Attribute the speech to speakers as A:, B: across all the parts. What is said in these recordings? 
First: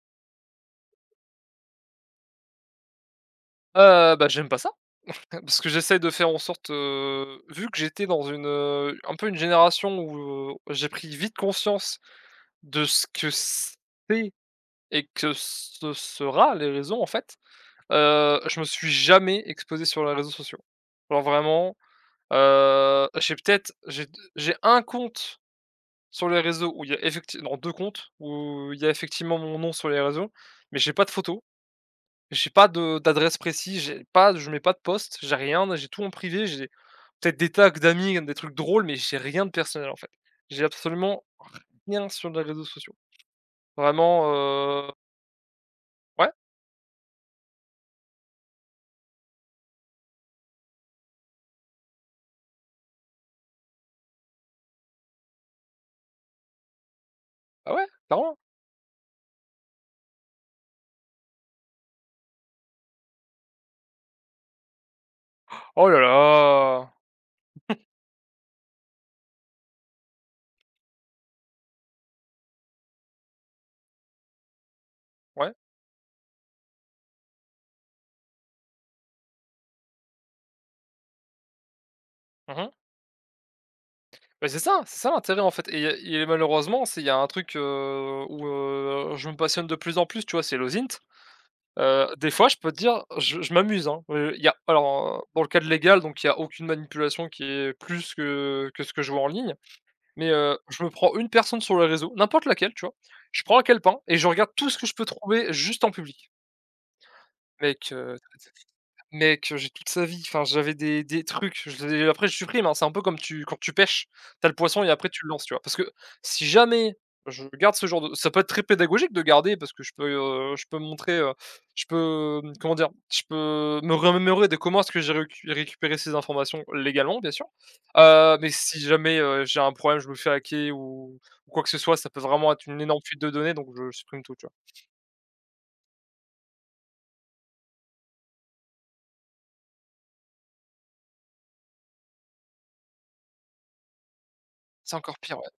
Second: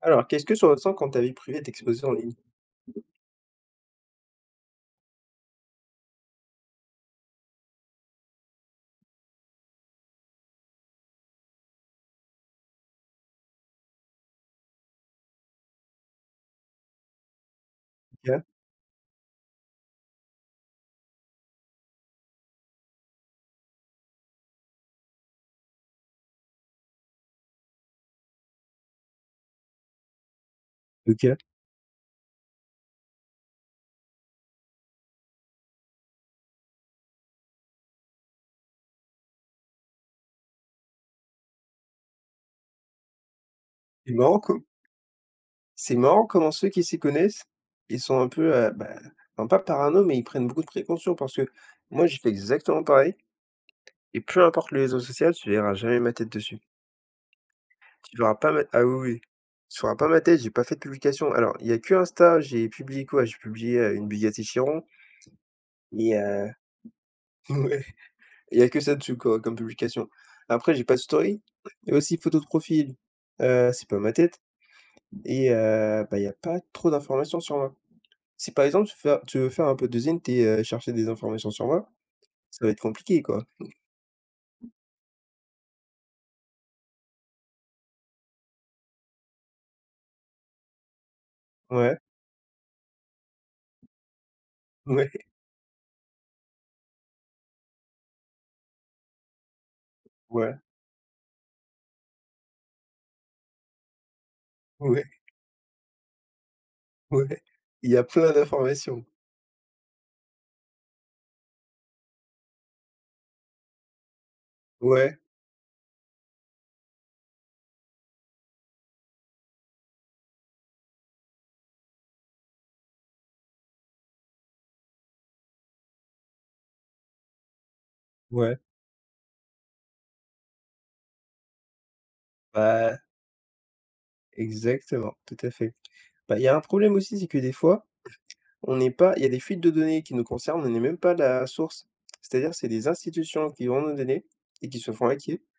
A: Alors, qu'est-ce que tu ressens quand ta vie privée est exposée en ligne?
B: J'aime pas ça, parce que j'essaie de faire en sorte, vu que j'étais dans un peu une génération où j'ai pris vite conscience de ce que c'est et que ce sera les réseaux, en fait.
A: OK,
B: Je me suis jamais exposé sur les réseaux sociaux. Alors vraiment, j'ai peut-être j'ai un compte sur les réseaux où il y a effectivement 2 comptes où il y a effectivement mon nom sur les réseaux, mais j'ai pas de
A: OK.
B: photo. J'ai pas de d'adresse précise, j'ai pas je mets pas de poste, j'ai rien, j'ai tout en privé, j'ai peut-être des tags d'amis, des trucs drôles, mais j'ai rien de personnel, en fait. J'ai absolument rien sur les réseaux sociaux.
A: C'est
B: Vraiment,
A: marrant co c'est marrant
B: ouais,
A: comment ceux qui s'y connaissent, ils sont un peu, bah, non pas parano, mais ils prennent beaucoup de précautions parce que moi, j'ai fait exactement pareil. Et peu importe le réseau social, tu verras jamais ma tête dessus.
B: ah ouais,
A: Tu verras
B: clairement.
A: pas ma Ah oui, oui, tu verras pas ma tête, j'ai pas fait de publication. Alors, il y a que Insta, j'ai publié quoi? J'ai publié, une Bugatti Chiron
B: Oh là
A: et
B: là!
A: ouais, il y a que ça dessus quoi, comme publication. Après, j'ai pas de story et aussi photo de profil, c'est pas ma tête et
B: Ouais,
A: bah, il y a pas trop d'informations sur moi. Si par exemple, tu veux faire un peu de zine t'es chercher des informations sur moi,
B: mmh
A: ça va
B: mh.
A: être compliqué quoi.
B: Bah, c'est ça l'intérêt, en fait, et malheureusement, c'est il y a un truc, où je me passionne de plus en plus, tu vois? C'est l'OSINT.
A: Ouais,
B: Des fois, je peux te dire, je m'amuse, hein. Il y a alors,
A: ouais,
B: Dans le cadre légal, donc il y a aucune manipulation qui est plus que ce que je vois en ligne, mais
A: ouais,
B: je me prends une personne sur les réseaux, n'importe laquelle, tu vois? Je prends un calepin et je regarde tout ce que je
A: ouais,
B: peux trouver juste en public.
A: ouais. Il
B: Mec,
A: y a
B: heu
A: plein d'informations.
B: Mec, j'ai toute sa vie, enfin j'avais des trucs. Je les Après je supprime, hein, c'est un peu comme tu quand tu pêches. T'as le poisson et après
A: Ouais.
B: tu le lances, tu vois? Parce que si jamais je garde ce genre de Ça peut être très pédagogique de garder, parce que je peux montrer, comment dire? Je peux me remémorer de comment est-ce que j'ai récupéré ces informations, légalement bien sûr. Mais
A: Ouais,
B: si jamais, j'ai un problème, je me fais hacker ou quoi que ce soit, ça peut vraiment être une
A: bah,
B: énorme fuite de données, donc je supprime tout, tu vois?
A: exactement, tout à fait. Bah, il y a un problème aussi, c'est que des fois, on n'est pas il y a des fuites de données qui nous concernent, on n'est même pas la source. C'est-à-dire, c'est des institutions qui vendent nos données et qui se
B: C'est
A: font
B: encore pire,
A: hacker.
B: ouais.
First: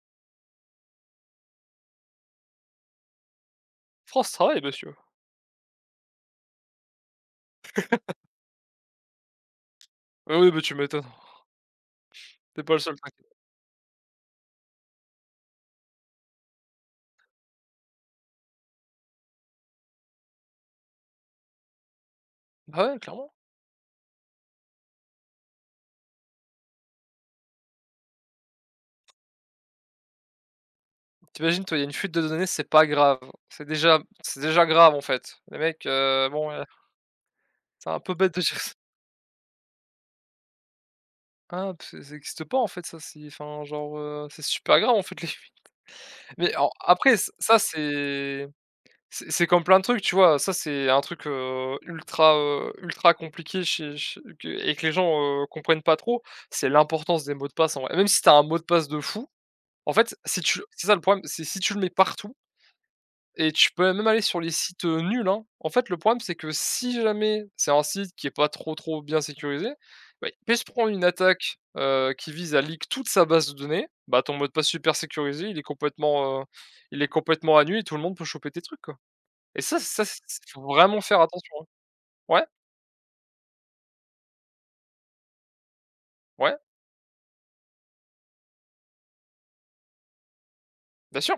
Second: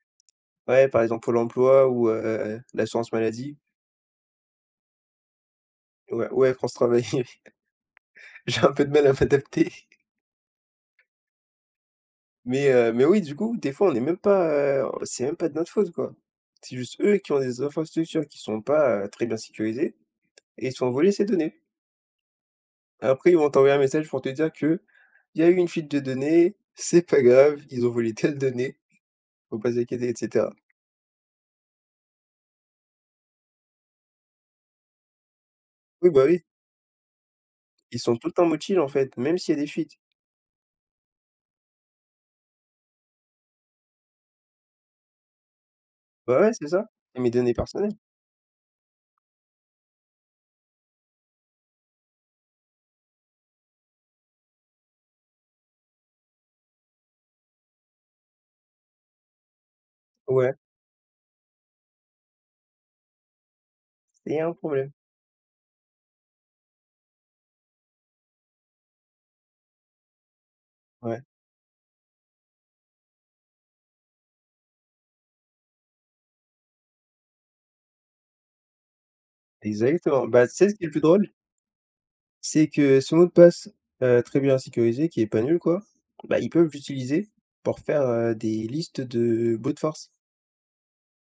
A: Ouais, par exemple, Pôle emploi ou, l'assurance maladie.
B: France Travail, monsieur!
A: Ouais, ouais, France Travail. J'ai un peu de mal à m'adapter,
B: Ah oui, mais tu m'étonnes. T'es pas le seul.
A: mais oui, du coup, des fois, on n'est même pas, c'est même pas de notre faute, quoi. C'est juste eux qui ont des infrastructures qui sont pas, très bien sécurisées et ils se font voler ces données.
B: Bah ouais,
A: Après,
B: clairement.
A: ils vont t'envoyer un message pour te dire que il y a eu une fuite de données, c'est pas grave, ils ont volé telle donnée, faut pas s'inquiéter et cetera.
B: T'imagines toi, il y a une fuite de données, c'est pas grave. C'est déjà grave, en fait. Les mecs,
A: Oui, bah, oui,
B: bon, c'est un
A: ils
B: peu
A: sont tout le
B: bête de
A: temps
B: dire ça.
A: mobiles, en fait, même s'il y a des fuites.
B: Ah, parce que ça existe pas, en fait, ça, c'est enfin, genre, c'est super grave, en fait, les fuites.
A: Bah, ouais,
B: Mais
A: c'est
B: en
A: ça,
B: après
A: c'est
B: ç
A: mes données
B: ça,
A: personnelles.
B: c'est c'est comme plein de trucs, tu vois? Ça, c'est un truc, ultra, ultra compliqué chez que les gens, comprennent pas trop. C'est l'importance des mots de passe, en vrai. Même si t'as un mot de passe de fou, en fait, si
A: Ouais,
B: tu c'est ça le problème, c'est si tu le mets partout. Et tu peux même aller sur
A: c'est
B: les
A: un
B: sites,
A: problème.
B: nuls, hein. En fait, le problème, c'est que si jamais c'est un site qui est pas trop, trop bien sécurisé, bah, il peut se prendre une
A: Ouais,
B: attaque, qui vise à leak toute sa base de données. Bah, ton mot de passe super sécurisé, il est complètement, heu, à nu, et tout le monde peut choper tes trucs, quoi. Et ça ça, c
A: exactement. Bah, tu
B: Faut
A: sais ce qui est le
B: vraiment
A: plus
B: faire
A: drôle?
B: attention, hein. Ouais,
A: C'est que ce mot de passe, très bien sécurisé, qui est pas nul, quoi, bah, ils
B: ouais,
A: peuvent l'utiliser pour faire, des listes de mots de force.
B: bien sûr.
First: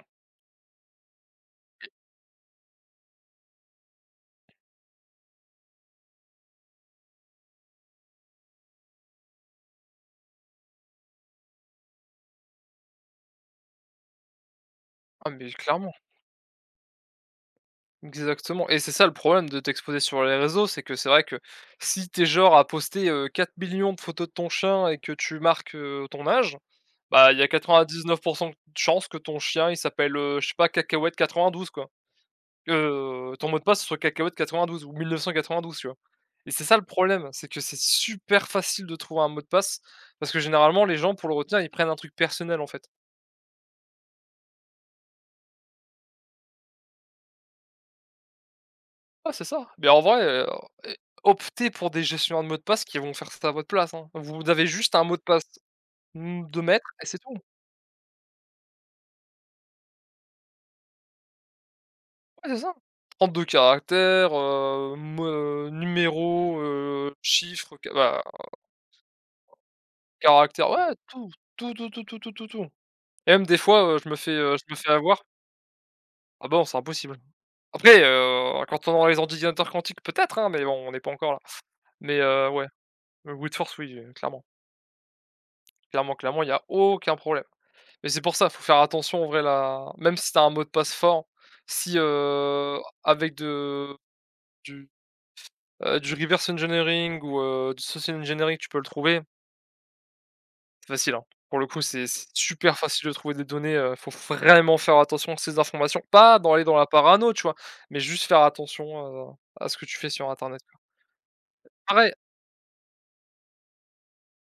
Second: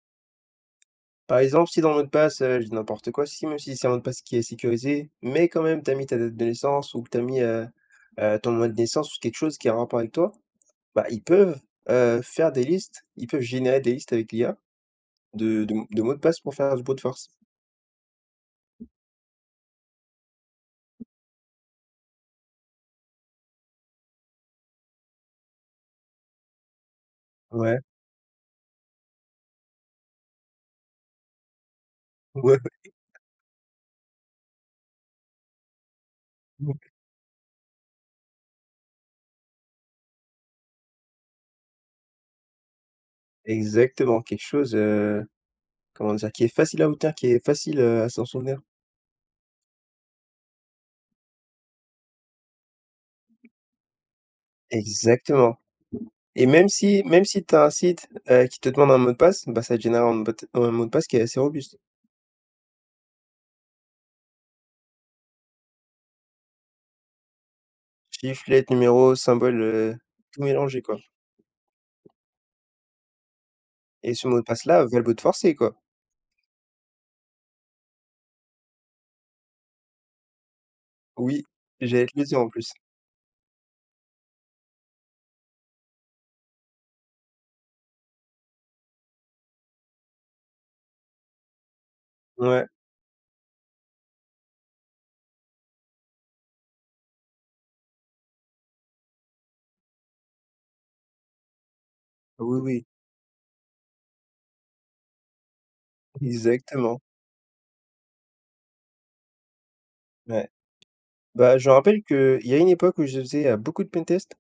A: Par exemple, si dans le mot de passe, je dis n'importe quoi, si même si c'est un mot de passe qui est sécurisé, mais quand même tu as mis ta date de naissance ou que tu as mis, ton mois de naissance ou quelque chose qui a un rapport avec toi, bah, ils peuvent, faire des listes, ils peuvent générer des listes avec l'IA
B: Ah mais
A: de de
B: clairement.
A: de mots de passe pour faire du brute force.
B: Exactement, et c'est ça le problème de t'exposer sur les réseaux. C'est que c'est vrai que si t'es genre à poster, 4 millions de photos de ton chien et que tu marques, ton âge, bah, il y a
A: Ouais,
B: 99% de chances que ton chien il s'appelle, je sais pas, Cacahuète 92, quoi.
A: ouais,
B: Que ton mot de passe, ce soit Cacahuète 12 ou 1992, tu vois? Et c'est ça le problème, c'est que c'est super facile de trouver un mot de passe, parce que généralement les gens, pour le retenir, ils prennent un truc personnel en fait.
A: exactement, quelque chose, comment dire? Qui est facile à obtenir, qui est facile, à s'en souvenir.
B: Ouais, c'est ça. Mais en vrai, eh, optez pour des gestionnaires de mots de passe qui vont faire ça à votre place, hein. Vous avez juste un mot de passe,
A: Exactement et
B: mmh, 2
A: même
B: mètres
A: si
B: et c'est
A: même
B: tout.
A: si tu as un site, qui te demande un mot de passe, bah, ça te génère un mot de passe qui est assez robuste.
B: Ouais, c'est ça. 32 caractères, chiffres, ca bah,
A: Giflette, numéro, symbole, tout
B: caractères,
A: mélangé,
B: ouais,
A: quoi
B: tout, tout, tout, tout, tout, tout, tout, tout. Et même des fois,
A: et ce mot de
B: je me
A: passe-là
B: fais
A: va le bout
B: avoir.
A: de forcer quoi.
B: Ah bon, c'est impossible. Après, quand on aura les ordinateurs quantiques peut-être, hein, mais bon, on n'est pas encore là.
A: Oui, j'allais te
B: Mais
A: le dire en
B: ouais,
A: plus.
B: le brute force, oui, clairement. Clairement, clairement, il y a aucun problème. Mais c'est pour ça, faut faire attention en vrai là. Même si t'as un mot de passe fort, si,
A: Ouais,
B: du, du reverse engineering ou, du social engineering, tu peux le trouver, c'est facile, hein. Pour le coup, c'est
A: oui,
B: super
A: oui,
B: facile de trouver des données. Faut vraiment faire attention à ces informations. Pas dans Aller dans la
A: exactement,
B: parano, tu vois? Mais juste faire attention, à ce que tu fais sur
A: ouais.
B: internet, quoi.
A: Bah, je me rappelle
B: Pareil,
A: qu'il y a une époque où je faisais, beaucoup de pentests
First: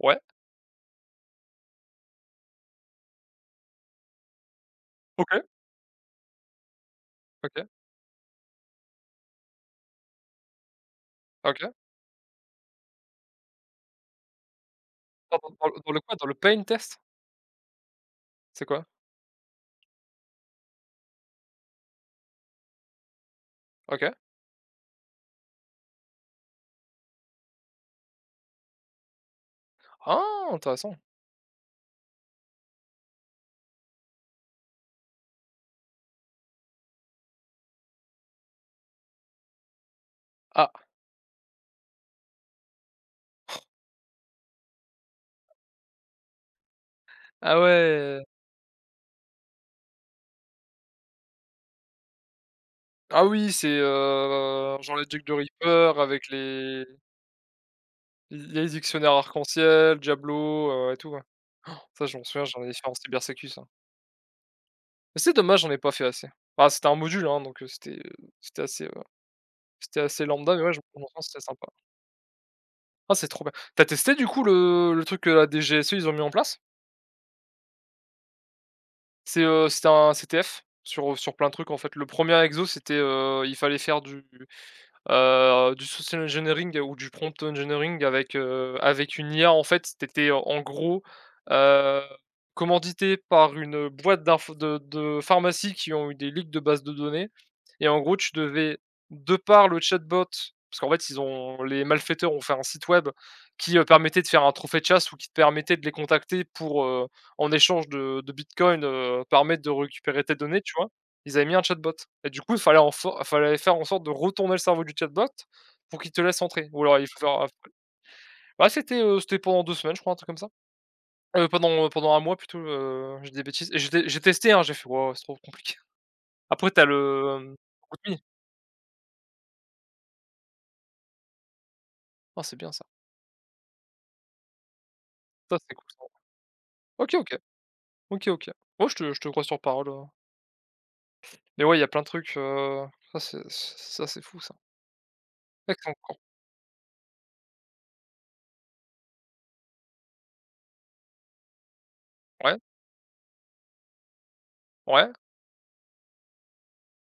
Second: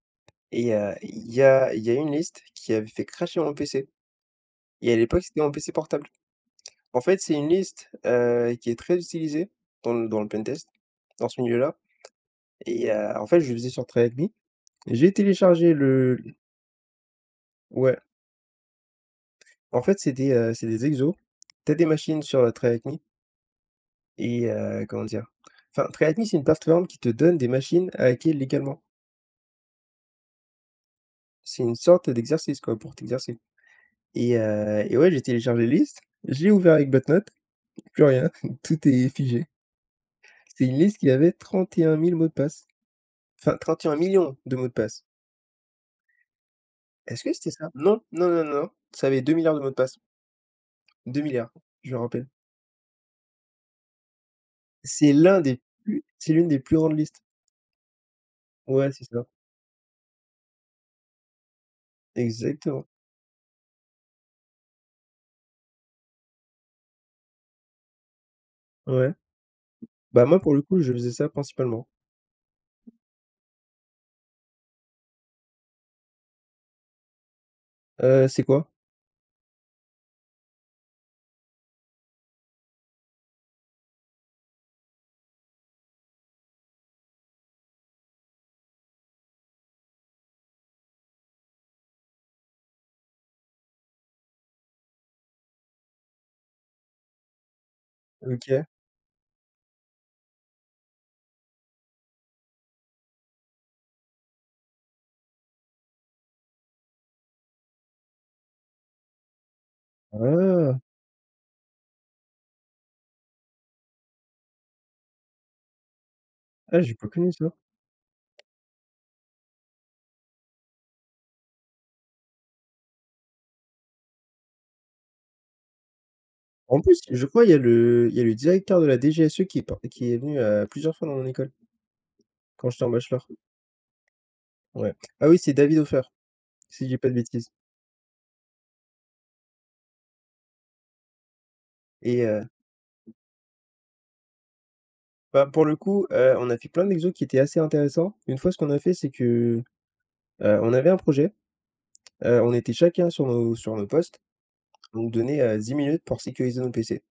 B: ouais,
A: et il y a une liste qui avait fait crasher mon PC et à l'époque, c'était
B: OK,
A: mon PC portable. En fait, c'est une
B: OK,
A: liste, qui est très utilisée dans le pentest, dans ce
B: OK.
A: milieu-là et en fait, je le faisais sur Track Me. J'ai
B: Dans dans dans
A: téléchargé
B: le dans le quoi?
A: le
B: Dans le pain test?
A: Ouais.
B: C'est quoi?
A: En fait, c'est des exos. Tu as des machines sur, Trade
B: OK.
A: et comment dire? Enfin, TryHackMe c'est une plateforme qui te donne des machines à hacker légalement.
B: Ah, intéressant.
A: C'est une sorte d'exercice, quoi, pour t'exercer et ouais, j'ai téléchargé la liste, je l'ai ouvert avec BotNote, plus rien, tout est figé. C'est
B: Ah,
A: une liste qui avait 31 000 mots de passe, enfin 31 millions de mots de passe. Est-ce que c'était
B: ah
A: ça? Non,
B: ouais!
A: non, non, non, ça avait 2 milliards de mots de passe, 2 milliards. Je me rappelle.
B: Ah oui, c'est, genre les Jack the Ripper avec
A: C'est l'une des plus
B: les
A: grandes listes. Ouais, c'est
B: dictionnaires
A: ça,
B: arc-en-ciel, Diablo, et tout, ouais. Ça, je m'en souviens, j'en avais fait
A: exactement.
B: en cybersécu, ça. Mais c'est dommage, j'en ai pas fait assez. Ah, c'était un module, hein, donc, c'était assez, heu,
A: Ouais.
B: c'était
A: Bah,
B: assez
A: moi, pour
B: lambda,
A: le
B: mais ouais, je
A: coup,
B: me
A: je
B: souviens,
A: faisais ça
B: c'était sympa.
A: principalement.
B: Ah, c'est trop bien. T'as testé, du coup, le truc que la DGSE, ils ont mis en place?
A: C'est quoi?
B: C'est, c'était un CTF sur, sur plein de trucs, en fait. Le premier exo, c'était, il fallait faire du social engineering ou du prompt engineering avec, avec une IA en fait. C'était étais en gros, heu, commandité par une boîte d'info de pharmacie qui ont eu des leaks de bases de données, et en gros, tu
A: OK.
B: devais, de par le chatbot, parce qu'en fait, ils ont les malfaiteurs ont fait un site web qui, permettait de faire un trophée de chasse, ou qui te permettait de les contacter pour, en échange de bitcoin, permettre de récupérer tes données, tu
A: Ah!
B: vois? Ils avaient mis un chatbot, et du coup, il fallait faire en sorte de retourner le cerveau du chatbot pour qu'il te laisse entrer, ou
A: Ah, j'ai
B: alors il
A: pas
B: faut
A: connu
B: faire...
A: ça.
B: Bah, c'était, c'était pendant 2 semaines, je crois, un truc comme ça. Pendant un mois plutôt, je des bêtises, et j'ai testé, hein, j'ai fait: «Waouh, c'est trop compliqué». Après
A: En
B: t'as
A: plus, je
B: le,
A: crois, il
B: Rootme.
A: y a le directeur de la DGSE qui est venu, plusieurs fois dans mon école,
B: Ah, c'est
A: quand
B: bien ça.
A: j'étais en bachelor. Ouais. Ah oui, c'est
B: Ça, c'est
A: David
B: cool
A: Hofer,
B: ça.
A: si je dis pas de
B: OK, OK.
A: bêtises
B: OK, OK. Ouais, je te crois sur parole, mais ouais, il y a plein de
A: et
B: trucs, ça c'est fou ça.
A: bah, pour le
B: Excellent.
A: coup, on a fait plein d'exos qui étaient assez intéressants. Une fois, ce qu'on a fait, c'est que, on avait un projet, on
B: Ouais,
A: était chacun sur nos postes. On nous
B: ouais,
A: donnait, 10 minutes pour sécuriser nos PC.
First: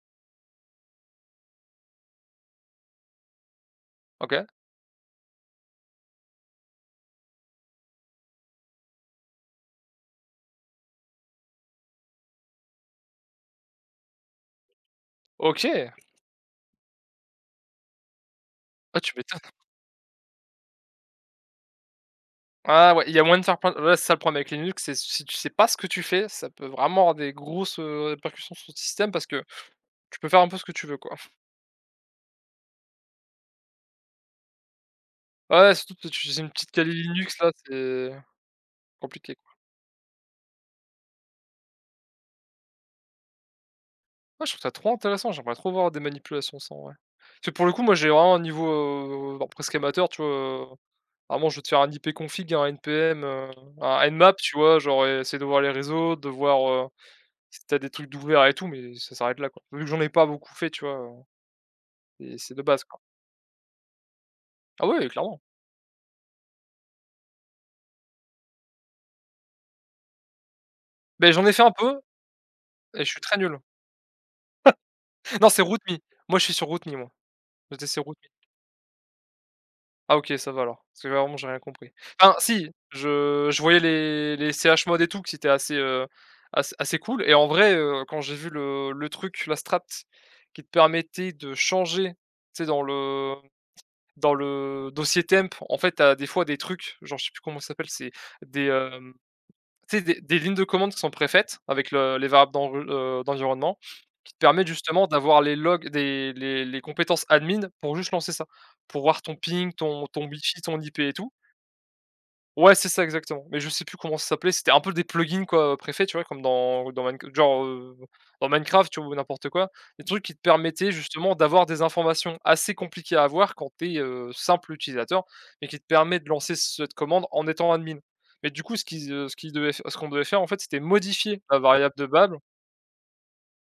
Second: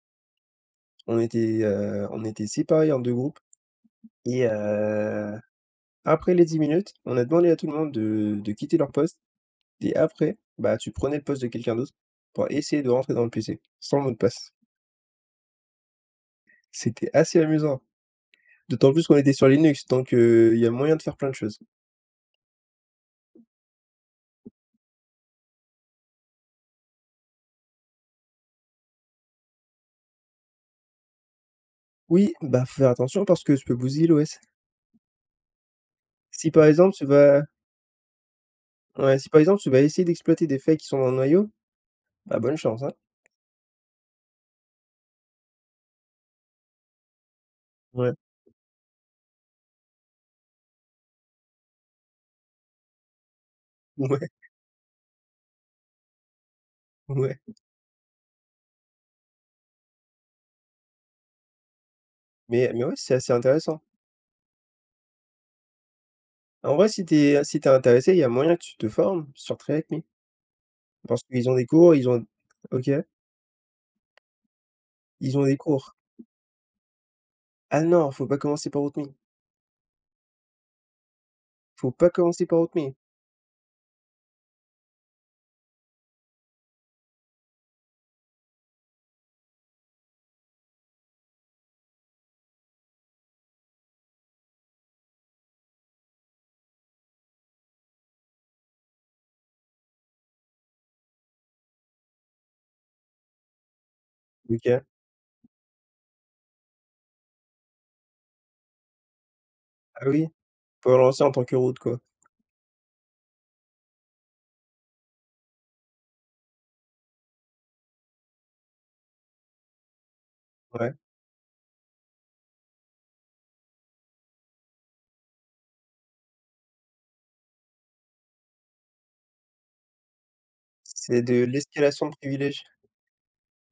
A: On était séparés en 2 groupes et
B: OK.
A: après les 10 minutes, on a demandé à tout le monde de quitter leur poste et après, bah, tu prenais le poste de quelqu'un d'autre pour essayer de rentrer dans le PC sans mot de passe.
B: OK.
A: C'était assez amusant, d'autant
B: Ah,
A: plus
B: tu
A: qu'on était
B: m'étonnes.
A: sur Linux, donc il y a moyen de faire plein de choses.
B: Ah ouais, il y a moins de faire plein, ouais, c'est ça le problème avec Linux, c'est si tu sais pas ce que tu fais, ça peut vraiment avoir des grosses, répercussions sur ton système, parce que tu peux faire un peu ce que tu veux, quoi.
A: Oui, bah, faut faire attention parce que ça peut bousiller l'OS.
B: Ouais, ouais, surtout que tu utilises une
A: Si par
B: petite Kali
A: exemple tu
B: Linux
A: vas
B: là, c'est
A: Ouais, si
B: compliqué,
A: par
B: quoi.
A: exemple tu vas essayer d'exploiter des failles qui sont dans le noyau, bah, bonne chance, hein.
B: Ouais, je trouve ça trop intéressant, j'aimerais trop voir des manipulations sans, ouais. Parce que pour le coup, moi, j'ai
A: Ouais,
B: vraiment un niveau, bah, presque amateur, tu vois? Vraiment, je vais te faire un ipconfig, un npm, un
A: ouais,
B: nmap, tu vois? Genre et essayer de voir les réseaux, de voir,
A: ouais,
B: si t'as des trucs d'ouvert et tout, mais ça s'arrête là, quoi. Vu que j'en ai pas beaucoup fait, tu vois? C'est de
A: mais
B: base,
A: mais ouais,
B: quoi.
A: c'est assez intéressant.
B: Ah ouais, clairement.
A: En vrai, si t'es si t'es intéressé, il y a moyen que tu te formes sur Track Me parce
B: Beh, j'en
A: qu'ils
B: ai
A: ont
B: fait
A: des
B: un
A: cours,
B: peu
A: ils ont OK,
B: et je suis très nul.
A: ils ont
B: Non,
A: des
B: c'est Root
A: cours.
B: Me. Moi, je suis sur Root Me, moi.
A: Ah
B: J'étais sur
A: non,
B: Root
A: faut
B: Me.
A: pas commencer par Root Me,
B: Ah OK, ça va alors, parce que vraiment, j'ai rien compris.
A: faut pas
B: Enfin
A: commencer par
B: si,
A: Root Me.
B: je voyais les CH Mod et tout, que c'était assez, assez cool. Et en vrai, quand j'ai vu le truc, la strat qui te permettait de changer, tu sais, dans le dossier temp, en fait, t'as des fois des trucs, genre je sais plus comment ça s'appelle, c'est des, euh, tu sais, des lignes de commande qui sont préfaites avec le les variables d'environnement, qui te permettent
A: OK.
B: justement d'avoir les logs des les compétences admin, pour juste lancer ça. Pour voir ton ping,
A: Ah
B: ton
A: oui,
B: wifi, ton
A: faut
B: IP et
A: relancer en
B: tout.
A: tant que route, quoi.
B: Ouais, c'est ça exactement, mais je sais plus comment ça s'appelait. C'était un peu des plugins quoi, préfets, tu vois? Comme dans Minecraft, tu vois? Ou n'importe quoi. Des trucs qui te permettaient
A: Ouais,
B: justement d'avoir des informations assez compliquées à avoir quand tu es simple utilisateur, mais qui te permet de lancer cette commande en étant admin. Mais du coup, ce qui ce qu'ils devaient f ce qu'on devait faire en fait, c'était
A: c'est
B: modifier
A: de
B: la variable de
A: l'escalation de
B: bab...
A: privilèges.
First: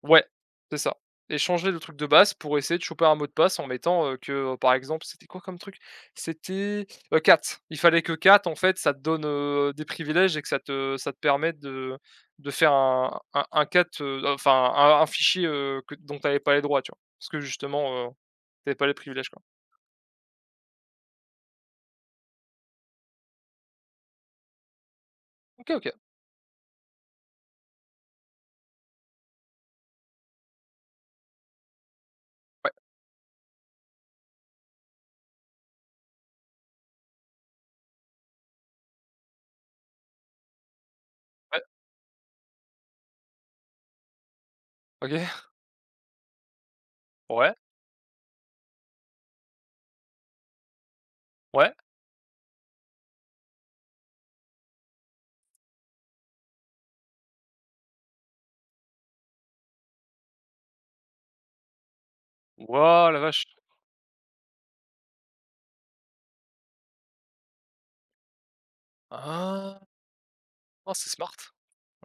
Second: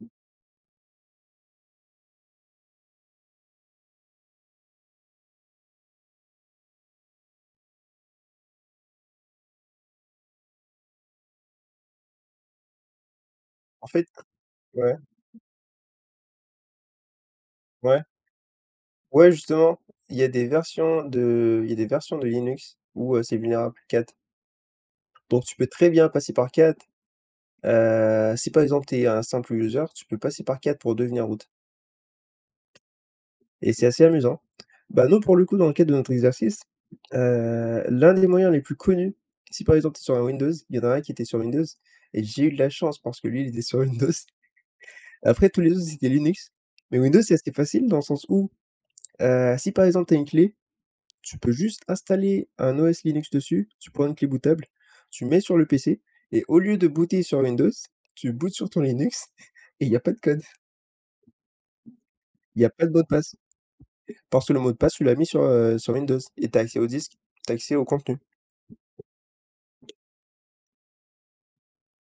B: Ouais, c'est ça, et changer le truc de base pour essayer de choper un mot de passe en mettant, par exemple, c'était quoi comme truc? C'était, cat. Il fallait que cat, en fait, ça te donne, des privilèges, et que ça te permette de faire un cat,
A: En fait
B: enfin
A: Ouais,
B: un fichier, que dont tu avais pas les droits, tu vois? Parce que
A: ouais,
B: justement, tu pas les privilèges,
A: ouais,
B: quoi.
A: justement, il y a des versions de Linux où, c'est vulnérable, 4. Donc tu peux
B: OK,
A: très
B: OK.
A: bien passer par 4. Si par exemple tu es un simple user, tu peux passer par 4 pour devenir root
B: Ouais,
A: et c'est assez amusant. Bah, nous pour le coup, dans le cadre de notre exercice, l'un des moyens les plus connus, si par exemple tu es sur un Windows, il y en a un qui était sur
B: ouais,
A: Windows et j'ai eu de la chance parce que lui, il était sur Windows.
B: OK.
A: Après tous les autres, c'était Linux. Mais Windows, c'est assez
B: Ouais,
A: facile dans le sens où, si par exemple tu as une clé, tu peux
B: ouais.
A: juste installer un OS Linux dessus, tu prends une clé bootable, tu mets sur le PC et au lieu de booter sur Windows, tu bootes sur ton Linux et il y a pas de code. Il y a pas de mot de
B: Waouh, la
A: passe,
B: vache!
A: parce que le mot de passe, tu l'as mis sur, sur Windows et t'as accès au disque, t'as accès au contenu.
B: Ah! Oh, c'est smart,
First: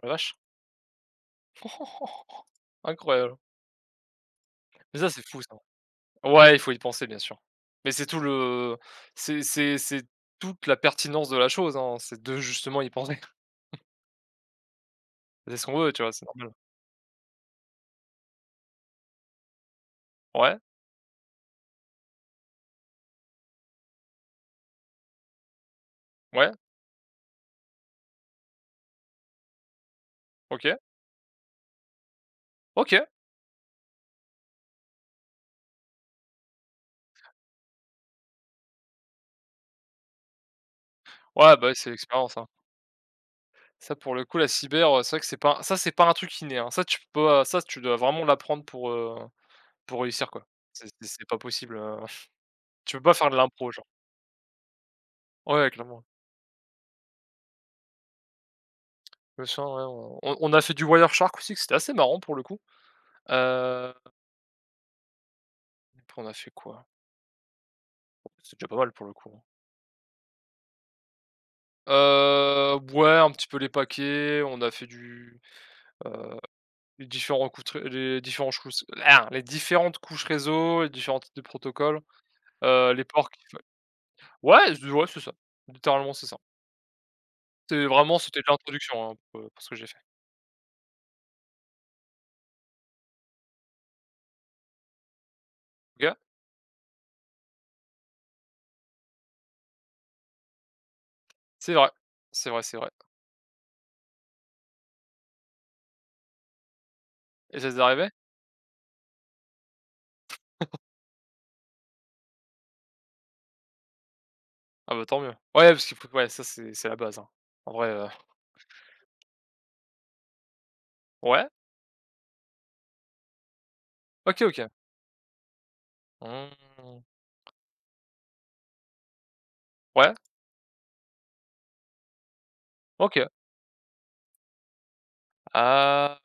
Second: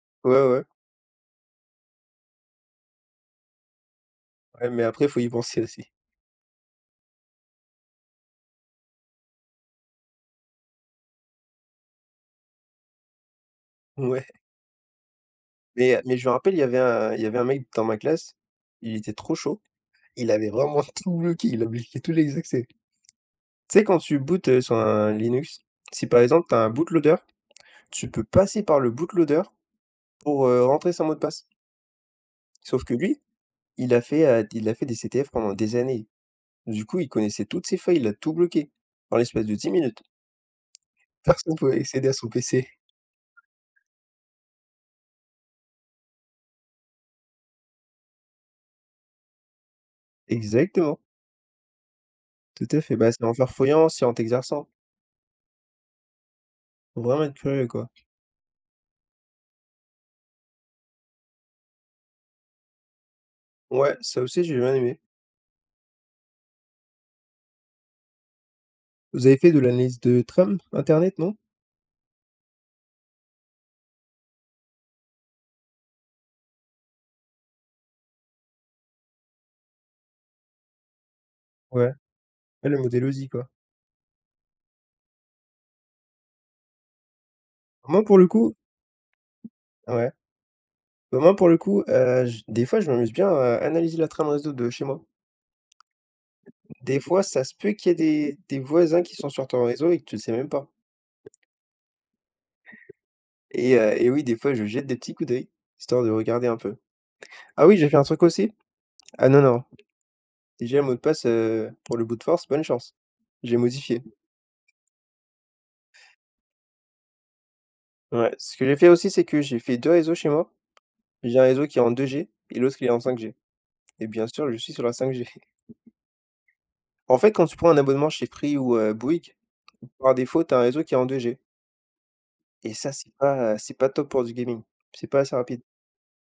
B: la
A: Ouais,
B: vache.
A: ouais,
B: Incroyable.
A: ouais, mais
B: Mais
A: après,
B: ça,
A: faut
B: c'est
A: y
B: fou ça.
A: penser aussi.
B: Ouais, il faut y penser, bien sûr. Mais c'est tout le... c'est toute la pertinence de la chose, hein, c'est de justement y penser.
A: Ouais,
B: C'est ce qu'on veut,
A: mais
B: tu vois?
A: mais
B: C'est
A: je me
B: normal.
A: rappelle, il y avait un mec dans ma classe, il était trop chaud, il avait
B: Ouais,
A: vraiment tout bloqué, il a bloqué tous les accès. Tu sais, quand tu bootes, sur un Linux, si par exemple,
B: ouais,
A: tu as un bootloader, tu peux passer par le bootloader pour,
B: OK,
A: rentrer son mot de passe. Sauf que
B: OK.
A: lui, il a fait des CTF pendant des années. Du coup, il connaissait toutes ses failles, il a tout bloqué en l'espace de 10 minutes. Personne
B: Ouais, bah,
A: pouvait
B: c'est
A: accéder à son
B: l'expérience, hein.
A: PC.
B: Ça, pour le coup, la cyber, c'est vrai que c'est pas ça, c'est pas un truc inné, hein. Ça, tu peux pas ça, tu dois vraiment l'apprendre pour réussir, quoi. C'est
A: Exactement,
B: c'est c'est pas possible,
A: tout à
B: tu
A: fait.
B: peux
A: Bah,
B: pas
A: c'est
B: faire
A: en
B: de l'impro, genre.
A: farfouillant, c'est en t'exerçant.
B: Ouais, clairement.
A: Faut vraiment être curieux, quoi.
B: Le chant, ouais, on a fait du Wire shark aussi, que c'était assez marrant, pour le coup. Heu,
A: Ouais, ça aussi, j'ai bien aimé.
B: on a fait quoi? C'est déjà pas mal, pour le
A: Vous
B: coup,
A: avez
B: hein.
A: fait de l'analyse de trame internet, non?
B: Ouais, un petit peu les paquets, on a fait du, heu, les différents coutres les différents chous les différentes couches réseau, les différents types de
A: Ouais,
B: protocoles,
A: ouais, le
B: les
A: modèle OSI,
B: ports qu'il...
A: quoi.
B: ouais, c'est ça. Littéralement, c'est ça. C'est
A: Moi,
B: vraiment,
A: pour le
B: c'était de
A: coup
B: l'introduction, hein, pour ce que j'ai fait.
A: Ouais. Bah, moi, pour le coup, j des fois, je m'amuse bien à analyser la trame réseau de chez moi.
B: OK?
A: Des fois, ça se peut qu'il y ait des voisins qui sont sur ton réseau et que tu le sais même pas
B: C'est vrai, c'est vrai, c'est vrai,
A: et oui, des fois, je jette des petits coups d'œil, histoire de regarder un peu.
B: et
A: Ah
B: ça
A: oui,
B: t'est
A: j'ai fait un
B: arrivé?
A: truc aussi Ah non, non, déjà le mot de passe, pour le bout de force, bonne chance. J'ai modifié.
B: Ah bah, tant mieux. Ouais, parce qu'il faut... ouais, ça, c'est la base, hein. En vrai,
A: Ouais, ce que j'ai fait aussi, c'est que j'ai fait 2 réseaux chez moi. J'ai un
B: ouais,
A: réseau qui est en 2G et l'autre qui est en 5G et bien
B: OK,
A: sûr, je
B: OK.
A: suis sur la 5G.
B: Mmh.
A: En fait, quand tu prends un abonnement chez Free ou, Bouygues,
B: Ouais,
A: par défaut, tu as un réseau qui est en 2G et ça,
B: OK.
A: c'est pas top pour du gaming. C'est pas assez rapide.
B: Ah,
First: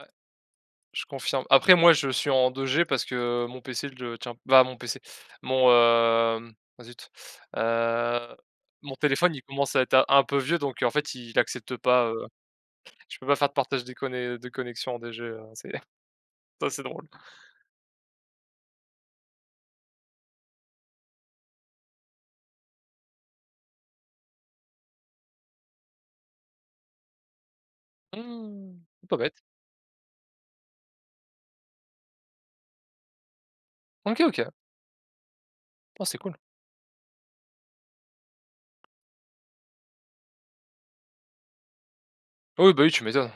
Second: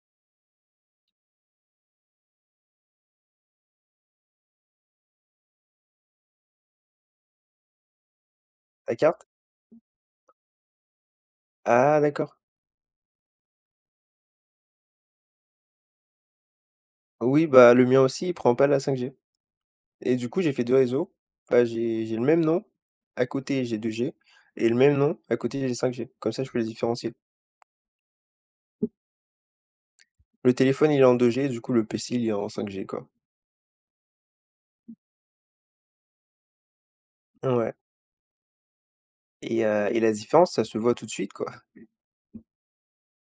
B: je confirme. Après moi, je suis en 2G parce que mon PC le tient... bah, mon PC, mon, ah zut, heu, mon
A: Ta carte?
B: téléphone, il commence à être un peu vieux, donc en fait, il accepte
A: Ah
B: pas,
A: d'accord.
B: je peux pas faire de partage des conné de connexion en 2G, c'est... ça, c'est drôle.
A: Oui, bah, le mien aussi, il prend pas la 5G et du coup, j'ai fait 2 réseaux. Bah, j'ai le même nom, à côté, j'ai 2G et le même nom, à côté, j'ai 5G. Comme ça, je peux les différencier.
B: Mmh, pas bête.
A: Le téléphone, il est en 2G, du coup, le PC, il est en 5G, quoi.
B: OK, OK. Oh, c'est cool.
A: Ouais et la différence, ça se voit tout de suite, quoi.
B: Oui, bah, oui, tu m'étonnes.